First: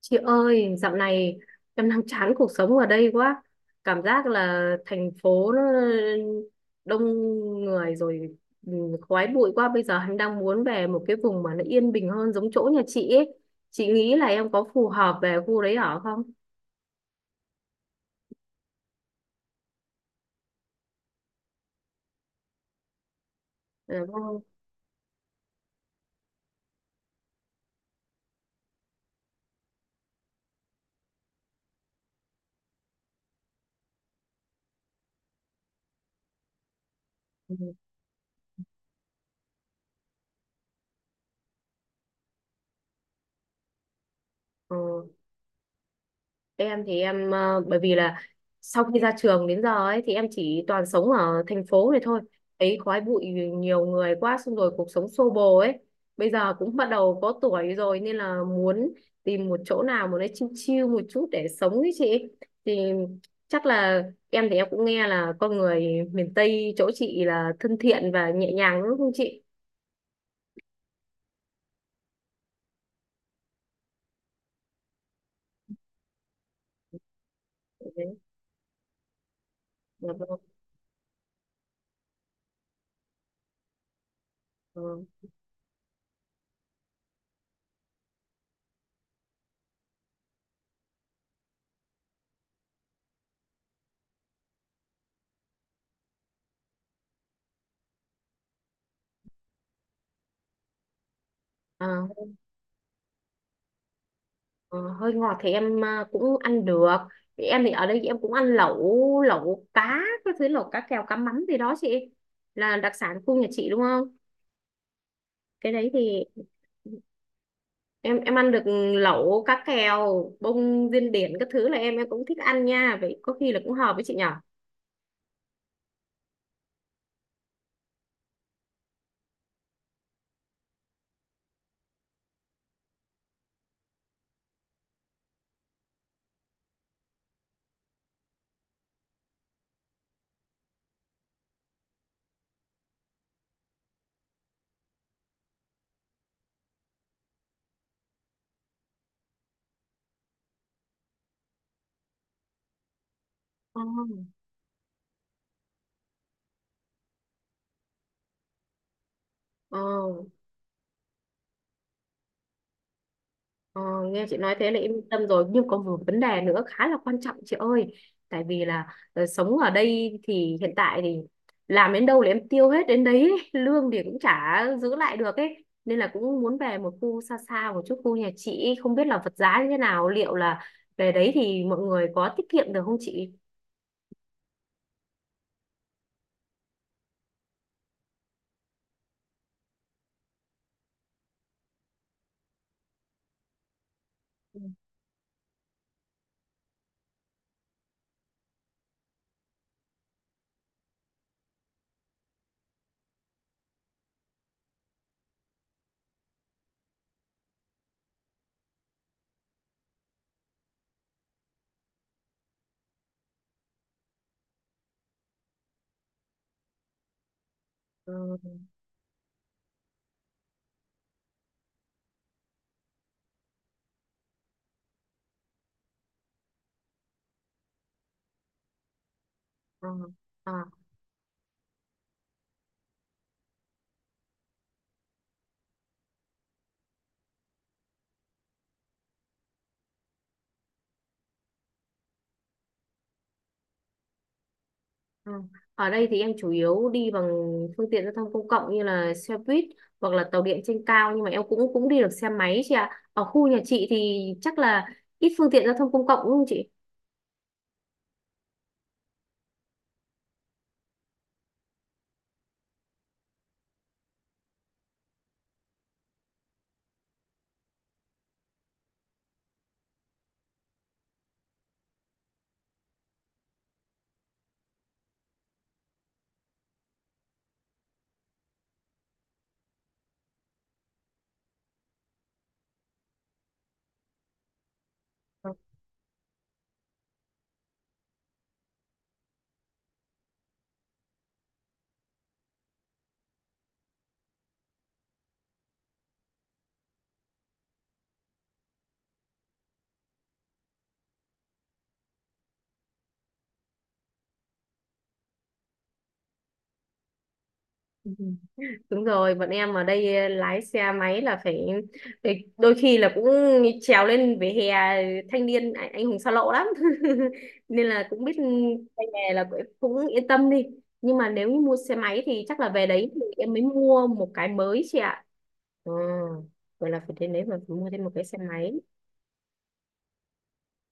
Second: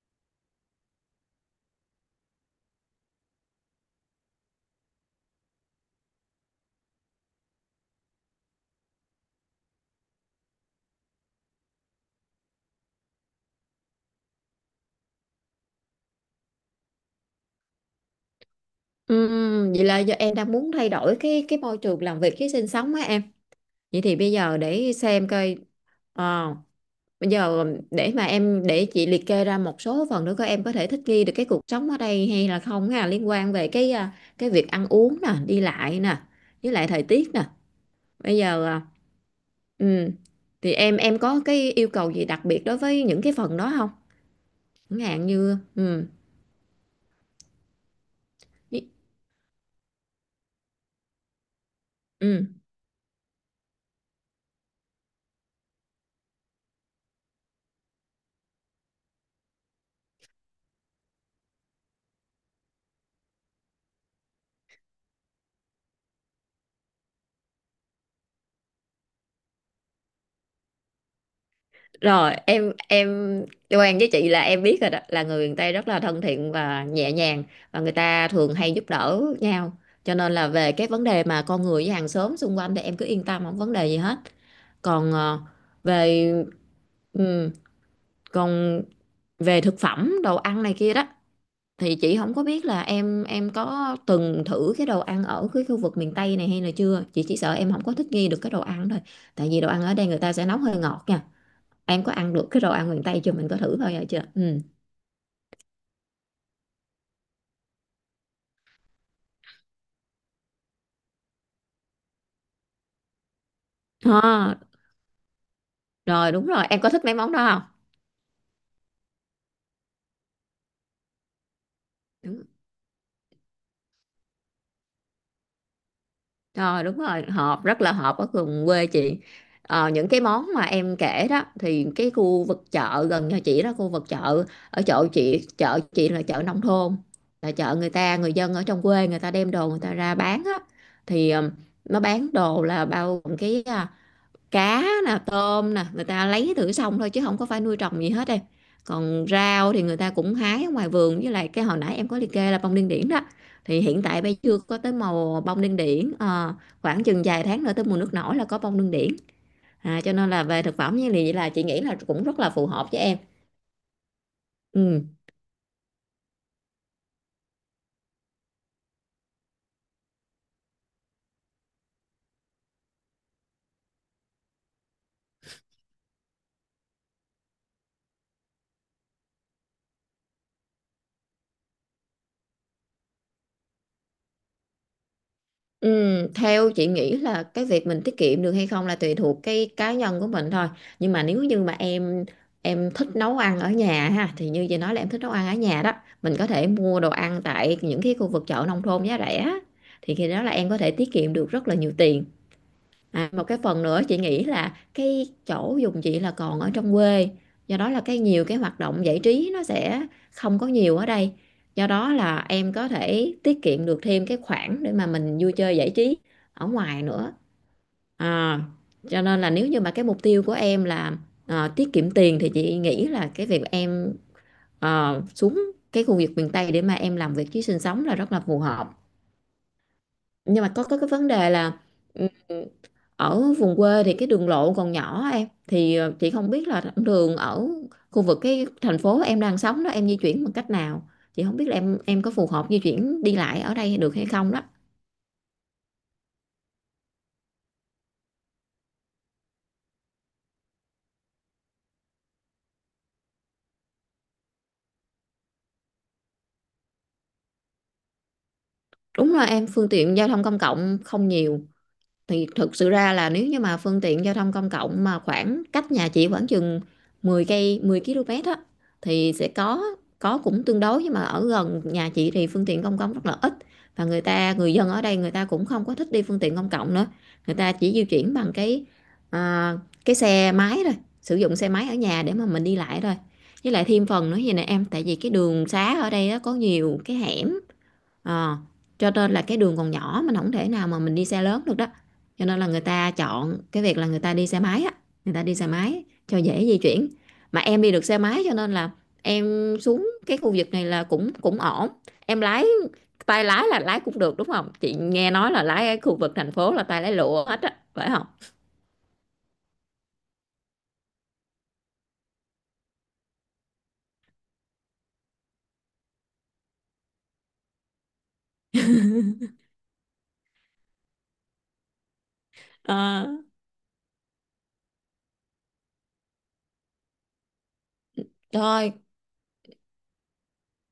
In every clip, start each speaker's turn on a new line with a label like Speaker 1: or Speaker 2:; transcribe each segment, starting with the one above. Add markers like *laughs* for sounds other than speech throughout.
Speaker 1: Chị ơi, dạo này em đang chán cuộc sống ở đây quá. Cảm giác là thành phố nó đông người rồi, ừ, khói bụi quá. Bây giờ em đang muốn về một cái vùng mà nó yên bình hơn giống chỗ nhà chị ấy. Chị nghĩ là em có phù hợp về khu đấy ở không?
Speaker 2: Vậy là giờ em đang muốn thay đổi cái môi trường làm việc cái sinh sống á em. Vậy
Speaker 1: Ừ,
Speaker 2: thì bây
Speaker 1: không.
Speaker 2: giờ để xem coi ờ, bây giờ để mà em để chị liệt kê ra một số phần nữa coi em có thể thích nghi được cái cuộc sống ở đây hay là không ha, liên quan về cái cái việc ăn uống nè, đi lại nè, với lại thời tiết nè.
Speaker 1: Ừ.
Speaker 2: Bây giờ ừm, thì em có cái yêu cầu gì đặc biệt đối với những cái phần đó không? Chẳng
Speaker 1: Ừ.
Speaker 2: hạn như
Speaker 1: em thì em bởi vì là sau khi ra trường đến giờ ấy thì em chỉ toàn sống ở thành phố này thôi
Speaker 2: ừ.
Speaker 1: ấy, khói bụi nhiều người quá, xong rồi cuộc sống xô bồ ấy, bây giờ cũng bắt đầu có tuổi rồi nên là muốn tìm một chỗ nào mà nó chill chill một chút để sống ấy chị. Thì chắc là em thì em cũng nghe là con người miền Tây chỗ chị là thân thiện và nhẹ nhàng đúng không chị?
Speaker 2: Rồi em quen với chị là em biết rồi đó, là người miền Tây rất là thân thiện và nhẹ nhàng, và người
Speaker 1: Đấy,
Speaker 2: ta thường hay giúp đỡ nhau,
Speaker 1: dạ
Speaker 2: cho nên
Speaker 1: vâng.
Speaker 2: là về cái vấn đề mà con người với hàng xóm xung quanh thì em cứ yên tâm không vấn đề gì hết.
Speaker 1: Ờ.
Speaker 2: Còn về ừ, còn về thực phẩm đồ ăn này kia đó thì chị không có biết là em có từng thử cái đồ ăn ở cái khu vực miền Tây này hay là chưa. Chị chỉ sợ em không có thích nghi được cái đồ ăn thôi, tại vì đồ ăn ở đây người ta sẽ nấu hơi ngọt nha.
Speaker 1: À.
Speaker 2: Em có ăn được cái đồ ăn miền Tây chưa? Mình có thử bao giờ chưa? Ừ.
Speaker 1: Hơi ngọt thì em cũng ăn được, thì em thì ở đây em cũng ăn lẩu lẩu cá, các thứ lẩu cá kèo cá mắm gì đó chị, là đặc sản khu nhà chị đúng không?
Speaker 2: À,
Speaker 1: Cái đấy thì
Speaker 2: rồi đúng rồi, em có thích mấy món đó không?
Speaker 1: em ăn được, lẩu cá kèo bông điên điển các thứ là em cũng thích
Speaker 2: Đúng.
Speaker 1: ăn nha, vậy có khi là cũng hợp với chị nhở.
Speaker 2: Rồi đúng rồi, hợp rất là hợp ở vùng quê chị. Ờ, những cái món mà em kể đó thì cái khu vực chợ gần nhà chị đó, khu vực chợ ở chỗ chị, chợ chị là chợ nông thôn. Là chợ người ta, người dân ở trong quê người ta đem đồ người ta ra bán á, thì nó bán đồ là bao gồm cái cá nè tôm nè, người ta lấy thử xong thôi chứ không có phải nuôi trồng gì hết em. Còn rau thì người ta cũng hái ở ngoài vườn, với lại cái hồi nãy em có liệt kê là bông điên điển đó, thì
Speaker 1: Ừ.
Speaker 2: hiện tại bây giờ chưa có tới màu bông điên điển. Ờ, khoảng chừng vài tháng nữa tới mùa nước nổi là có bông điên điển,
Speaker 1: Ờ.
Speaker 2: cho nên là về thực phẩm như vậy là chị nghĩ là cũng rất là phù hợp với em.
Speaker 1: Ờ, nghe chị nói thế là em
Speaker 2: Ừ.
Speaker 1: yên tâm rồi, nhưng có một vấn đề nữa khá là quan trọng chị ơi. Tại vì là sống ở đây thì hiện tại thì làm đến đâu là em tiêu hết đến đấy *laughs* ấy. Lương thì cũng chả giữ lại được ấy, nên là cũng muốn về một khu xa xa một chút khu nhà chị ấy. Không biết là vật giá như thế nào, liệu là về đấy thì mọi người có tiết kiệm được không chị?
Speaker 2: Ừ, theo chị nghĩ là cái việc mình tiết kiệm được hay không là tùy thuộc cái cá nhân của mình thôi. Nhưng mà nếu như mà em thích nấu ăn ở nhà ha, thì
Speaker 1: Ừ.
Speaker 2: như chị nói là em thích nấu ăn ở nhà đó, mình có thể mua đồ ăn tại những cái khu vực chợ nông thôn giá rẻ, thì khi đó là em có thể tiết kiệm được rất là nhiều tiền. À, một cái phần nữa chị nghĩ là cái chỗ dùng chị là còn ở trong quê, do đó là cái nhiều cái hoạt động giải trí nó sẽ không có nhiều ở đây, do đó là em có thể tiết kiệm được thêm cái khoản để mà mình vui chơi giải trí ở ngoài nữa,
Speaker 1: Ừ,
Speaker 2: à, cho nên là nếu như mà cái mục tiêu của em là tiết kiệm tiền thì chị nghĩ là cái việc em xuống cái khu vực miền Tây để mà em làm việc chứ sinh sống là rất là phù hợp.
Speaker 1: ờ,
Speaker 2: Nhưng
Speaker 1: ờ.
Speaker 2: mà có cái vấn đề là ừ, ở vùng quê thì cái đường lộ còn nhỏ em, thì chị không biết là thẳng đường ở khu vực cái thành phố em đang sống đó em di chuyển bằng cách nào, chị không biết là em có phù hợp di chuyển đi lại ở đây được hay không đó.
Speaker 1: Ừ. Ở đây thì em chủ yếu đi bằng phương tiện giao thông công cộng như là xe buýt hoặc là tàu điện trên cao, nhưng mà em cũng cũng đi được xe máy chị ạ. Ở khu nhà chị thì chắc là ít phương tiện giao thông công cộng đúng không chị?
Speaker 2: Đúng là em phương tiện giao thông công cộng không nhiều, thì thực sự ra là nếu như mà phương tiện giao thông công cộng mà khoảng cách nhà chị khoảng chừng 10 cây 10 km á thì sẽ có, cũng tương đối. Nhưng mà ở gần nhà chị thì phương tiện công cộng rất là ít, và người dân ở đây người ta cũng không có thích đi phương tiện công cộng nữa, người ta chỉ di chuyển bằng cái à, cái xe máy thôi, sử dụng xe máy ở nhà để mà mình đi lại thôi. Với lại thêm phần nữa vậy nè em, tại vì cái đường xá ở đây á, có nhiều cái hẻm. Ờ, cho nên là cái đường còn nhỏ mình không thể nào mà mình đi xe lớn được đó, cho nên là người ta chọn cái việc là người ta đi xe máy á, người ta đi xe máy cho dễ di chuyển. Mà em đi được xe máy cho nên là em xuống cái khu vực này là cũng cũng ổn. Em lái tay lái là lái cũng được đúng không, chị nghe nói là lái ở khu vực thành phố là tay lái lụa hết á phải không.
Speaker 1: Đúng rồi, bọn em ở đây lái xe máy là phải, phải đôi khi là cũng trèo lên vỉa hè, thanh niên anh hùng xa lộ lắm. *laughs* Nên là cũng biết tay nghề là cũng cũng yên tâm đi. Nhưng mà nếu như mua xe máy thì chắc là về đấy thì
Speaker 2: Ờ,
Speaker 1: em mới mua một cái mới chị ạ. Ờ, vậy là phải đến đấy mà phải mua thêm một cái xe máy.
Speaker 2: rồi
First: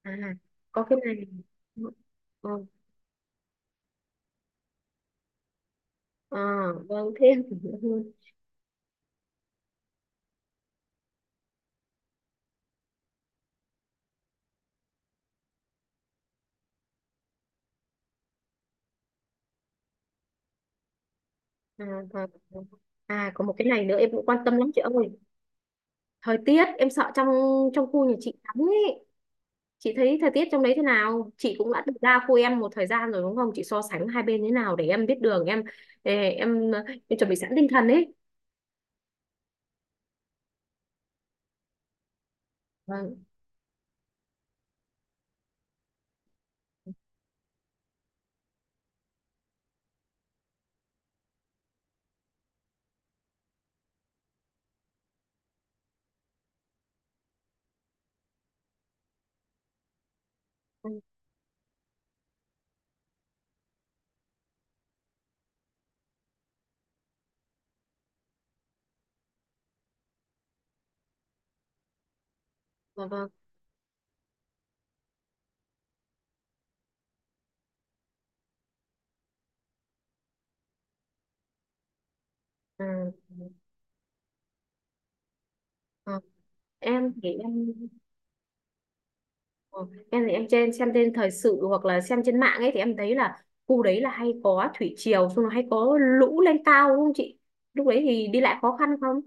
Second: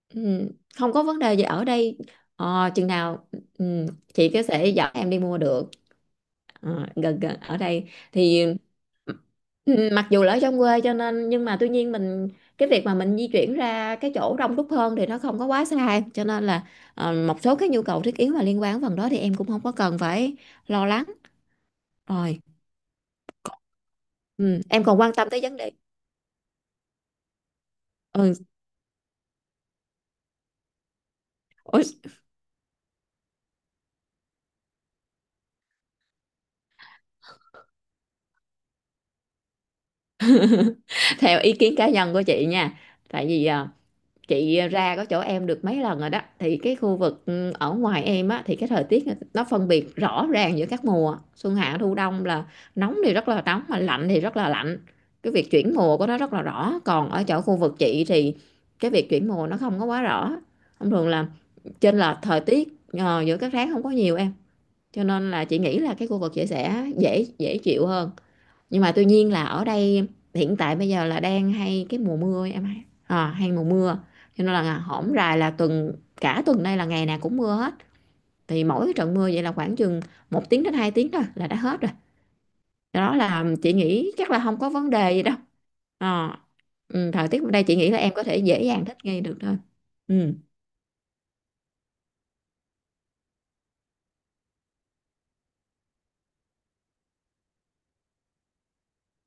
Speaker 1: À,
Speaker 2: ừ,
Speaker 1: có
Speaker 2: không
Speaker 1: cái
Speaker 2: có vấn
Speaker 1: này.
Speaker 2: đề gì ở đây.
Speaker 1: Ờ,
Speaker 2: Ờ, chừng nào ừ, chị có thể dẫn em đi mua được.
Speaker 1: ờ,
Speaker 2: Ờ,
Speaker 1: vâng,
Speaker 2: gần gần
Speaker 1: thêm.
Speaker 2: ở đây
Speaker 1: *laughs*
Speaker 2: thì. Ừ, mặc dù là ở trong quê cho nên nhưng mà tuy nhiên mình cái việc mà mình di chuyển ra cái chỗ đông đúc hơn thì nó không có quá xa, cho nên là một số cái nhu cầu thiết yếu mà liên quan đến phần đó thì em cũng không có cần phải lo lắng.
Speaker 1: À, và-
Speaker 2: Rồi
Speaker 1: có một cái này nữa em cũng quan tâm
Speaker 2: ừ,
Speaker 1: lắm chị
Speaker 2: em còn
Speaker 1: ơi.
Speaker 2: quan tâm tới vấn đề
Speaker 1: Thời tiết, em sợ trong trong khu nhà chị
Speaker 2: ừ,
Speaker 1: lắm ấy. Chị thấy thời tiết trong đấy thế nào? Chị cũng đã được ra khu em một thời gian rồi đúng không? Chị so sánh hai bên thế nào để em biết đường em, ê, em em chuẩn bị sẵn tinh thần ấy.
Speaker 2: *laughs* theo ý kiến cá nhân của chị nha,
Speaker 1: Vâng,
Speaker 2: tại vì chị ra có chỗ em được mấy lần rồi đó, thì cái khu vực ở ngoài em á thì cái thời tiết nó phân biệt rõ ràng giữa các mùa xuân hạ thu đông, là nóng thì rất là nóng mà lạnh thì rất là lạnh, cái việc chuyển mùa của nó rất là rõ. Còn ở chỗ khu vực chị thì cái việc chuyển mùa nó không có quá rõ, thông
Speaker 1: vâng,
Speaker 2: thường là chênh lệch thời tiết giữa các tháng không có nhiều em, cho nên là chị nghĩ là cái khu vực chị sẽ dễ dễ chịu hơn. Nhưng mà tuy nhiên là ở đây hiện tại bây giờ là đang hay cái mùa mưa em, hay
Speaker 1: vâng. Vâng.
Speaker 2: hay mùa mưa, cho nên là hổm rày là tuần cả tuần đây là ngày nào cũng mưa hết, thì mỗi cái trận mưa vậy là khoảng chừng 1 tiếng đến 2 tiếng thôi là đã hết rồi,
Speaker 1: Ừ.
Speaker 2: do đó là chị nghĩ chắc là không có vấn đề gì đâu.
Speaker 1: Ờ,
Speaker 2: Ờ. Ừ,
Speaker 1: em
Speaker 2: thời
Speaker 1: thì
Speaker 2: tiết bên đây
Speaker 1: em.
Speaker 2: chị nghĩ là em có thể dễ dàng thích nghi được thôi.
Speaker 1: Ờ, em thì
Speaker 2: Ừ.
Speaker 1: em trên xem trên thời sự hoặc là xem trên mạng ấy thì em thấy là khu đấy là hay có thủy triều, xong rồi hay có lũ lên cao đúng không chị? Lúc đấy thì đi lại khó khăn không?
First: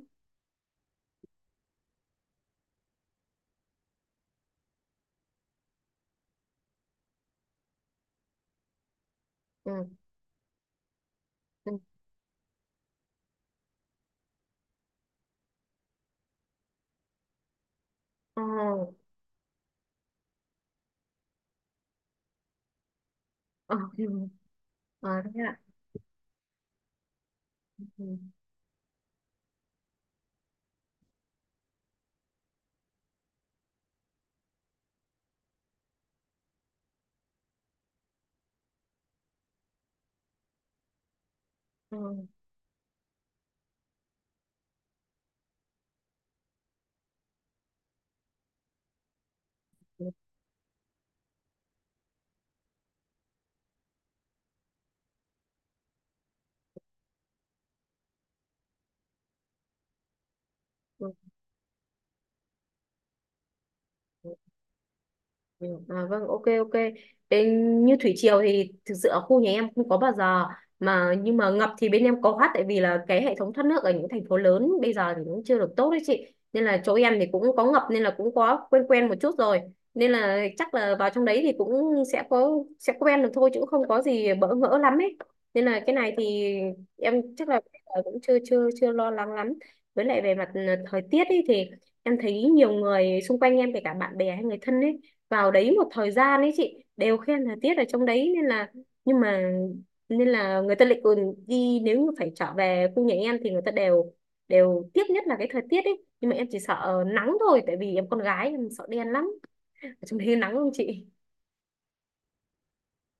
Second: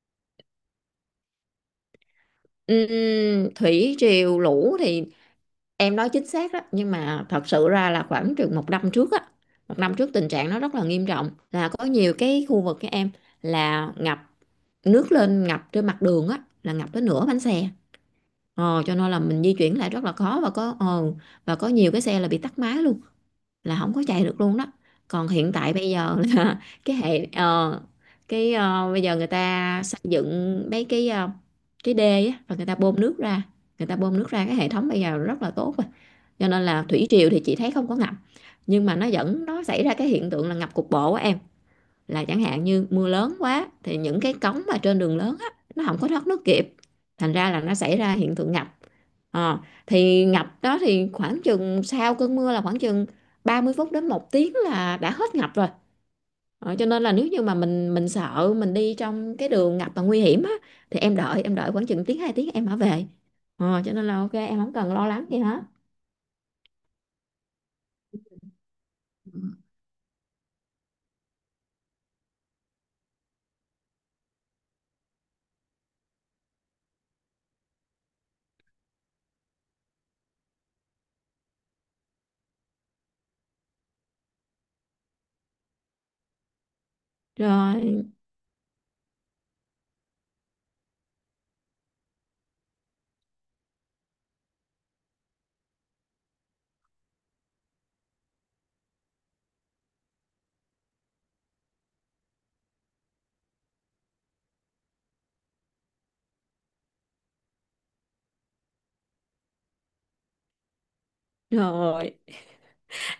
Speaker 2: Thủy triều lũ thì em nói chính xác đó, nhưng mà thật sự ra là khoảng chừng 1 năm trước á, một
Speaker 1: Ừ.
Speaker 2: năm trước tình trạng nó rất là nghiêm trọng, là
Speaker 1: Ừ.
Speaker 2: có nhiều cái khu vực các em là ngập, nước lên ngập trên mặt đường á, là ngập tới nửa bánh xe.
Speaker 1: Ờ.
Speaker 2: Cho nên là mình di chuyển lại rất là khó, và có và có nhiều cái xe là bị tắc máy luôn,
Speaker 1: Ờ.
Speaker 2: là không
Speaker 1: *laughs*
Speaker 2: có
Speaker 1: Ừ.
Speaker 2: chạy được luôn đó.
Speaker 1: Ờ,
Speaker 2: Còn
Speaker 1: thế
Speaker 2: hiện
Speaker 1: ạ.
Speaker 2: tại bây giờ là *laughs* cái hệ
Speaker 1: Ừ.
Speaker 2: cái bây giờ người ta xây dựng mấy cái cái đê á, và người ta bơm nước ra, người ta bơm nước ra, cái hệ thống bây giờ rất là tốt rồi, cho nên là thủy triều thì chị thấy không có ngập. Nhưng mà nó vẫn nó xảy ra cái hiện tượng là ngập cục bộ á em,
Speaker 1: Ừ.
Speaker 2: là chẳng hạn như mưa lớn quá thì những cái cống mà trên đường lớn á nó không có thoát nước kịp, thành ra là nó xảy ra hiện tượng ngập. Ờ,
Speaker 1: Ừ.
Speaker 2: thì ngập đó thì khoảng chừng sau cơn mưa là khoảng chừng 30 phút đến 1 tiếng là đã hết ngập rồi. Ờ, cho nên là nếu như mà mình sợ mình đi trong cái đường ngập mà nguy hiểm á thì
Speaker 1: Ừ.
Speaker 2: em đợi khoảng chừng tiếng hai tiếng em hả về. Ờ, cho nên là ok em không cần lo lắng gì hết.
Speaker 1: Ừ, à, vâng, ok, ok. Bên như thủy triều thì thực sự ở khu nhà em không có bao giờ, mà nhưng mà ngập thì bên em có hát, tại vì là cái hệ thống thoát nước ở những thành phố lớn bây giờ thì cũng chưa được tốt đấy chị. Nên là chỗ em thì cũng có ngập nên là cũng có quen quen một chút rồi. Nên là chắc là vào trong đấy thì cũng sẽ có, sẽ quen được thôi chứ cũng không có gì bỡ ngỡ lắm ấy. Nên là cái này thì em chắc là
Speaker 2: Rồi,
Speaker 1: cũng chưa chưa chưa lo lắng lắm. Với lại về mặt thời tiết ấy thì em thấy nhiều người xung quanh em kể cả bạn bè hay người thân ấy vào đấy một thời gian ấy chị đều khen thời tiết ở trong đấy, nên là, nhưng mà, nên là người ta lại còn đi, nếu như phải trở về khu nhà em thì người ta đều đều tiếc nhất là cái thời tiết ấy, nhưng mà em chỉ sợ nắng thôi, tại vì em con gái em sợ đen lắm. Ở trong đấy nắng không chị?
Speaker 2: rồi.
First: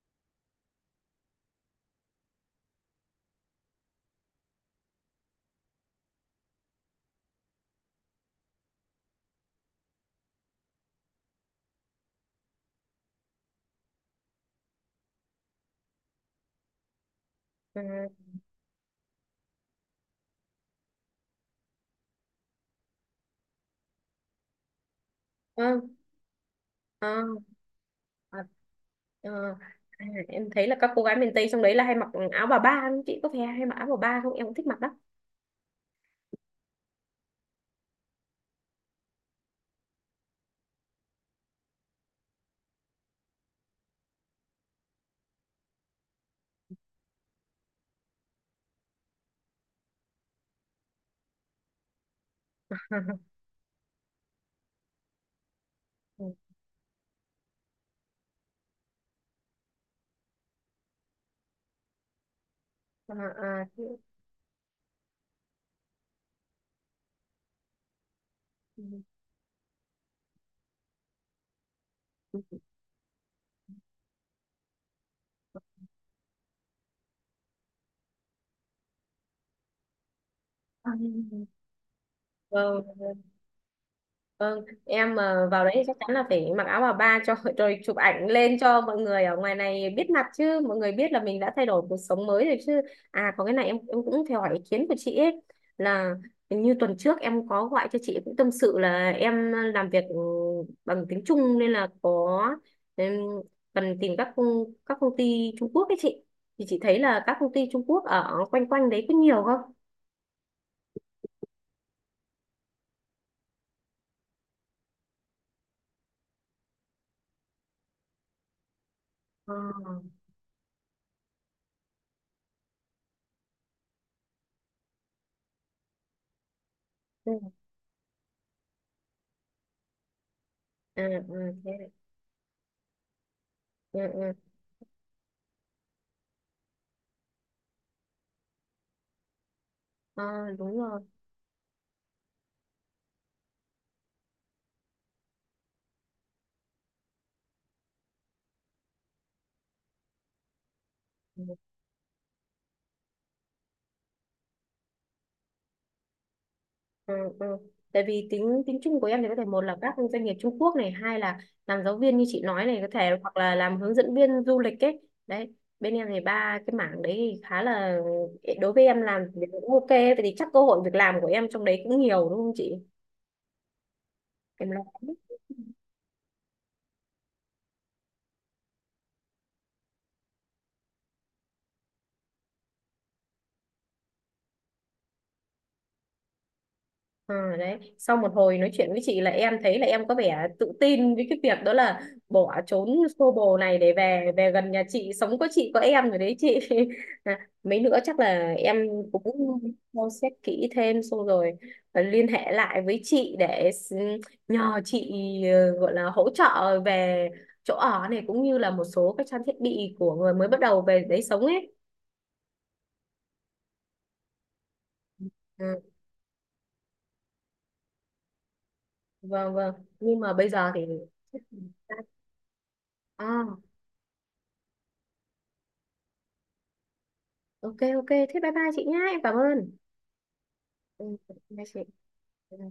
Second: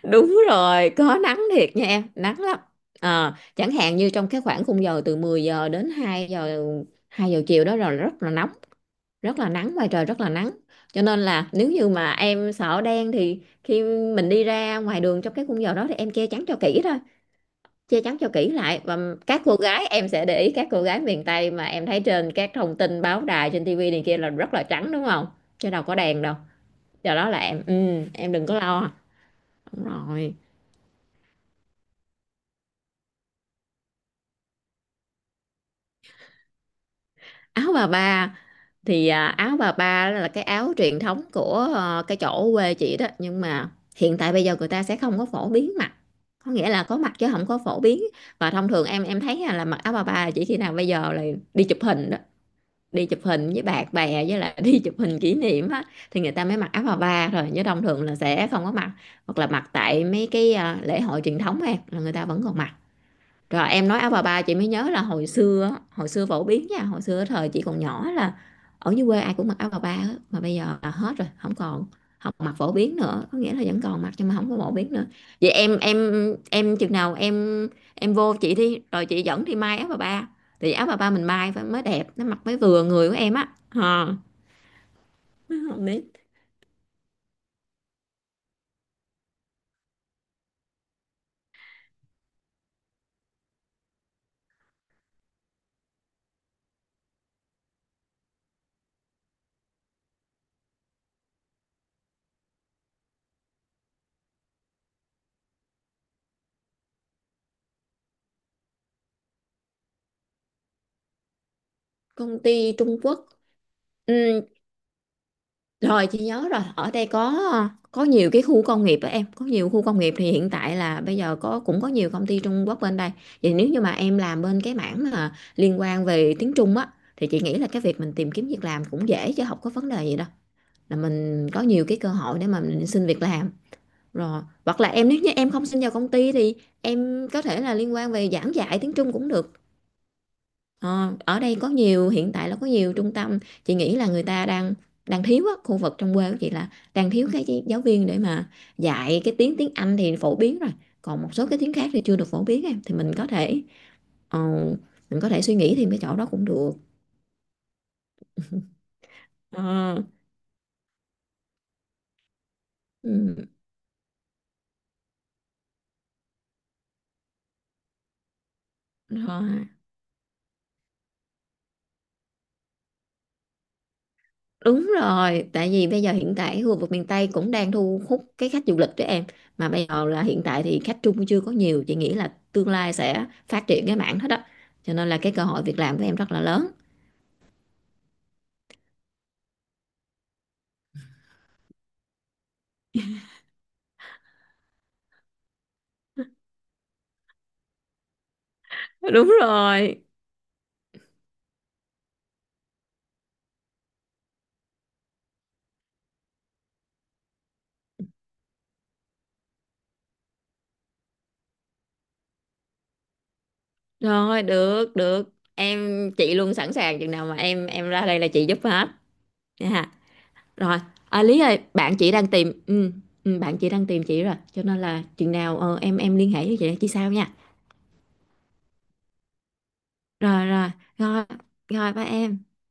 Speaker 2: Đúng rồi, có nắng thiệt nha em, nắng lắm. Chẳng hạn như trong cái khoảng khung giờ từ 10 giờ đến hai giờ chiều đó rồi rất là nóng, rất là nắng, ngoài trời rất là nắng, cho nên là nếu như mà em sợ đen thì khi mình đi ra ngoài đường trong cái khung giờ đó thì em che chắn cho kỹ thôi,
Speaker 1: Ờ,
Speaker 2: che chắn cho kỹ lại và các cô gái, em sẽ để ý các cô gái miền Tây mà em thấy trên các thông tin báo đài trên tivi này kia là rất là trắng đúng không? Chứ
Speaker 1: ờ,
Speaker 2: đâu có đèn đâu,
Speaker 1: ờ,
Speaker 2: do đó là em em
Speaker 1: ờ,
Speaker 2: đừng có lo.
Speaker 1: ờ.
Speaker 2: Đúng
Speaker 1: À,
Speaker 2: rồi.
Speaker 1: em thấy là các cô gái miền Tây trong đấy là hay mặc áo bà ba không chị, có phải hay mặc áo bà ba không, em cũng thích mặc đó.
Speaker 2: Áo bà ba thì áo bà ba là cái áo truyền thống của cái chỗ quê chị đó, nhưng mà hiện tại bây giờ người ta sẽ không có phổ biến mặc, có nghĩa là có mặc chứ không có phổ biến. Và thông thường em thấy là mặc áo bà ba là chỉ khi nào bây giờ là đi chụp hình đó, đi chụp
Speaker 1: *laughs*
Speaker 2: hình với bạn bè với lại *laughs* đi chụp hình kỷ niệm á, thì người ta mới mặc áo bà ba rồi, chứ thông thường là sẽ không có mặc, hoặc là mặc tại mấy cái lễ hội truyền thống em, là người ta vẫn còn mặc.
Speaker 1: Ờ, ờ,
Speaker 2: Rồi
Speaker 1: ờ.
Speaker 2: em nói áo bà ba chị mới nhớ là hồi xưa á, hồi xưa phổ biến nha, hồi xưa thời chị còn nhỏ là
Speaker 1: Ừ.
Speaker 2: ở dưới quê ai cũng mặc áo bà ba á, mà bây giờ là hết rồi, không còn, không mặc
Speaker 1: Ừ.
Speaker 2: phổ biến nữa, có nghĩa là vẫn còn mặc nhưng mà không có phổ biến nữa. Vậy em chừng nào em vô chị đi rồi chị dẫn đi may áo bà ba, thì áo
Speaker 1: Ừ.
Speaker 2: bà ba mình
Speaker 1: Ừ.
Speaker 2: may phải mới đẹp, nó mặc mới
Speaker 1: Vâng.
Speaker 2: vừa người của em á. Ờ.
Speaker 1: Vâng, em mà vào đấy thì
Speaker 2: Không
Speaker 1: chắc
Speaker 2: biết.
Speaker 1: chắn là phải mặc áo bà ba cho rồi chụp ảnh lên cho mọi người ở ngoài này biết mặt chứ, mọi người biết là mình đã thay đổi cuộc sống mới rồi chứ. À, có cái này em cũng theo hỏi ý kiến của chị ấy, là hình như tuần trước em có gọi cho chị cũng tâm sự là em làm việc bằng tiếng Trung, nên là có, em cần tìm các công ty Trung Quốc ấy chị, thì chị thấy là các công ty Trung Quốc ở quanh quanh đấy có nhiều không?
Speaker 2: Công ty Trung Quốc. Ừ, rồi chị nhớ rồi, ở đây có nhiều cái khu công nghiệp đó em, có
Speaker 1: Ờ,
Speaker 2: nhiều khu công nghiệp thì hiện tại là bây giờ có, cũng có nhiều công ty Trung Quốc bên đây. Vậy nếu như mà em làm bên cái mảng mà liên quan về tiếng Trung á thì
Speaker 1: ừ,
Speaker 2: chị nghĩ là cái việc mình tìm kiếm việc làm cũng dễ, chứ không có vấn đề gì đâu. Là
Speaker 1: à,
Speaker 2: mình
Speaker 1: ừ,
Speaker 2: có
Speaker 1: thế
Speaker 2: nhiều
Speaker 1: này.
Speaker 2: cái cơ hội để mà mình xin việc làm.
Speaker 1: Ừ, ừ.
Speaker 2: Rồi, hoặc là em nếu như em không xin vào công ty thì em có thể là liên quan về giảng dạy tiếng Trung cũng được.
Speaker 1: Ờ, đúng rồi.
Speaker 2: Ờ, ở đây có nhiều, hiện tại là có nhiều trung tâm, chị nghĩ là người ta đang đang thiếu á, khu vực trong quê của chị là đang thiếu cái giáo viên để mà dạy, cái tiếng tiếng Anh thì phổ biến rồi, còn một
Speaker 1: Ừ.
Speaker 2: số cái tiếng khác thì chưa được phổ biến em, thì mình có thể ờ, mình có thể suy nghĩ thêm cái chỗ đó cũng được.
Speaker 1: Ừ, ừ. Tại vì tính tính chung của em thì có thể, một là các
Speaker 2: Ờ,
Speaker 1: doanh nghiệp Trung Quốc này, hai là làm giáo viên như chị nói này, có thể hoặc
Speaker 2: ừ,
Speaker 1: là làm hướng dẫn viên du lịch ấy. Đấy, bên em thì ba cái mảng đấy thì khá là, đối với em làm thì
Speaker 2: rồi.
Speaker 1: cũng ok. Vậy thì chắc cơ hội việc làm của em trong đấy cũng nhiều đúng không chị? Em lo
Speaker 2: Đúng
Speaker 1: lắm.
Speaker 2: rồi, tại vì bây giờ hiện tại khu vực miền Tây cũng đang thu hút cái khách du lịch đó em. Mà bây giờ là hiện tại thì khách Trung chưa có nhiều, chị nghĩ là tương lai sẽ phát triển cái mảng hết đó. Cho nên là cái cơ hội việc làm của em rất là lớn.
Speaker 1: Ừ, đấy, sau một hồi nói chuyện với chị là em thấy là em có vẻ tự tin với cái việc đó, là bỏ trốn xô bồ này để về về gần nhà chị sống, có chị có em rồi đấy chị. *laughs* À, mấy nữa chắc là em
Speaker 2: Đúng
Speaker 1: cũng xem
Speaker 2: rồi.
Speaker 1: xét kỹ thêm, xong rồi liên hệ lại với chị để nhờ chị gọi là hỗ trợ về chỗ ở này, cũng như là một số các trang thiết bị của người mới bắt đầu về đấy sống ấy.
Speaker 2: Rồi, được, được.
Speaker 1: Ừ,
Speaker 2: Chị luôn sẵn sàng, chừng nào mà em ra đây là chị giúp hết.
Speaker 1: vâng vâng,
Speaker 2: Nha.
Speaker 1: nhưng mà bây giờ
Speaker 2: Rồi,
Speaker 1: thì
Speaker 2: à, Lý ơi, bạn chị đang tìm
Speaker 1: à,
Speaker 2: bạn chị đang tìm chị rồi, cho nên là chừng nào em liên hệ với chị sao nha.
Speaker 1: ok ok, thế bye bye chị nhá, em cảm ơn.
Speaker 2: Rồi rồi,
Speaker 1: Ừ,
Speaker 2: rồi,
Speaker 1: bye chị.
Speaker 2: rồi ba em.
Speaker 1: Ừ.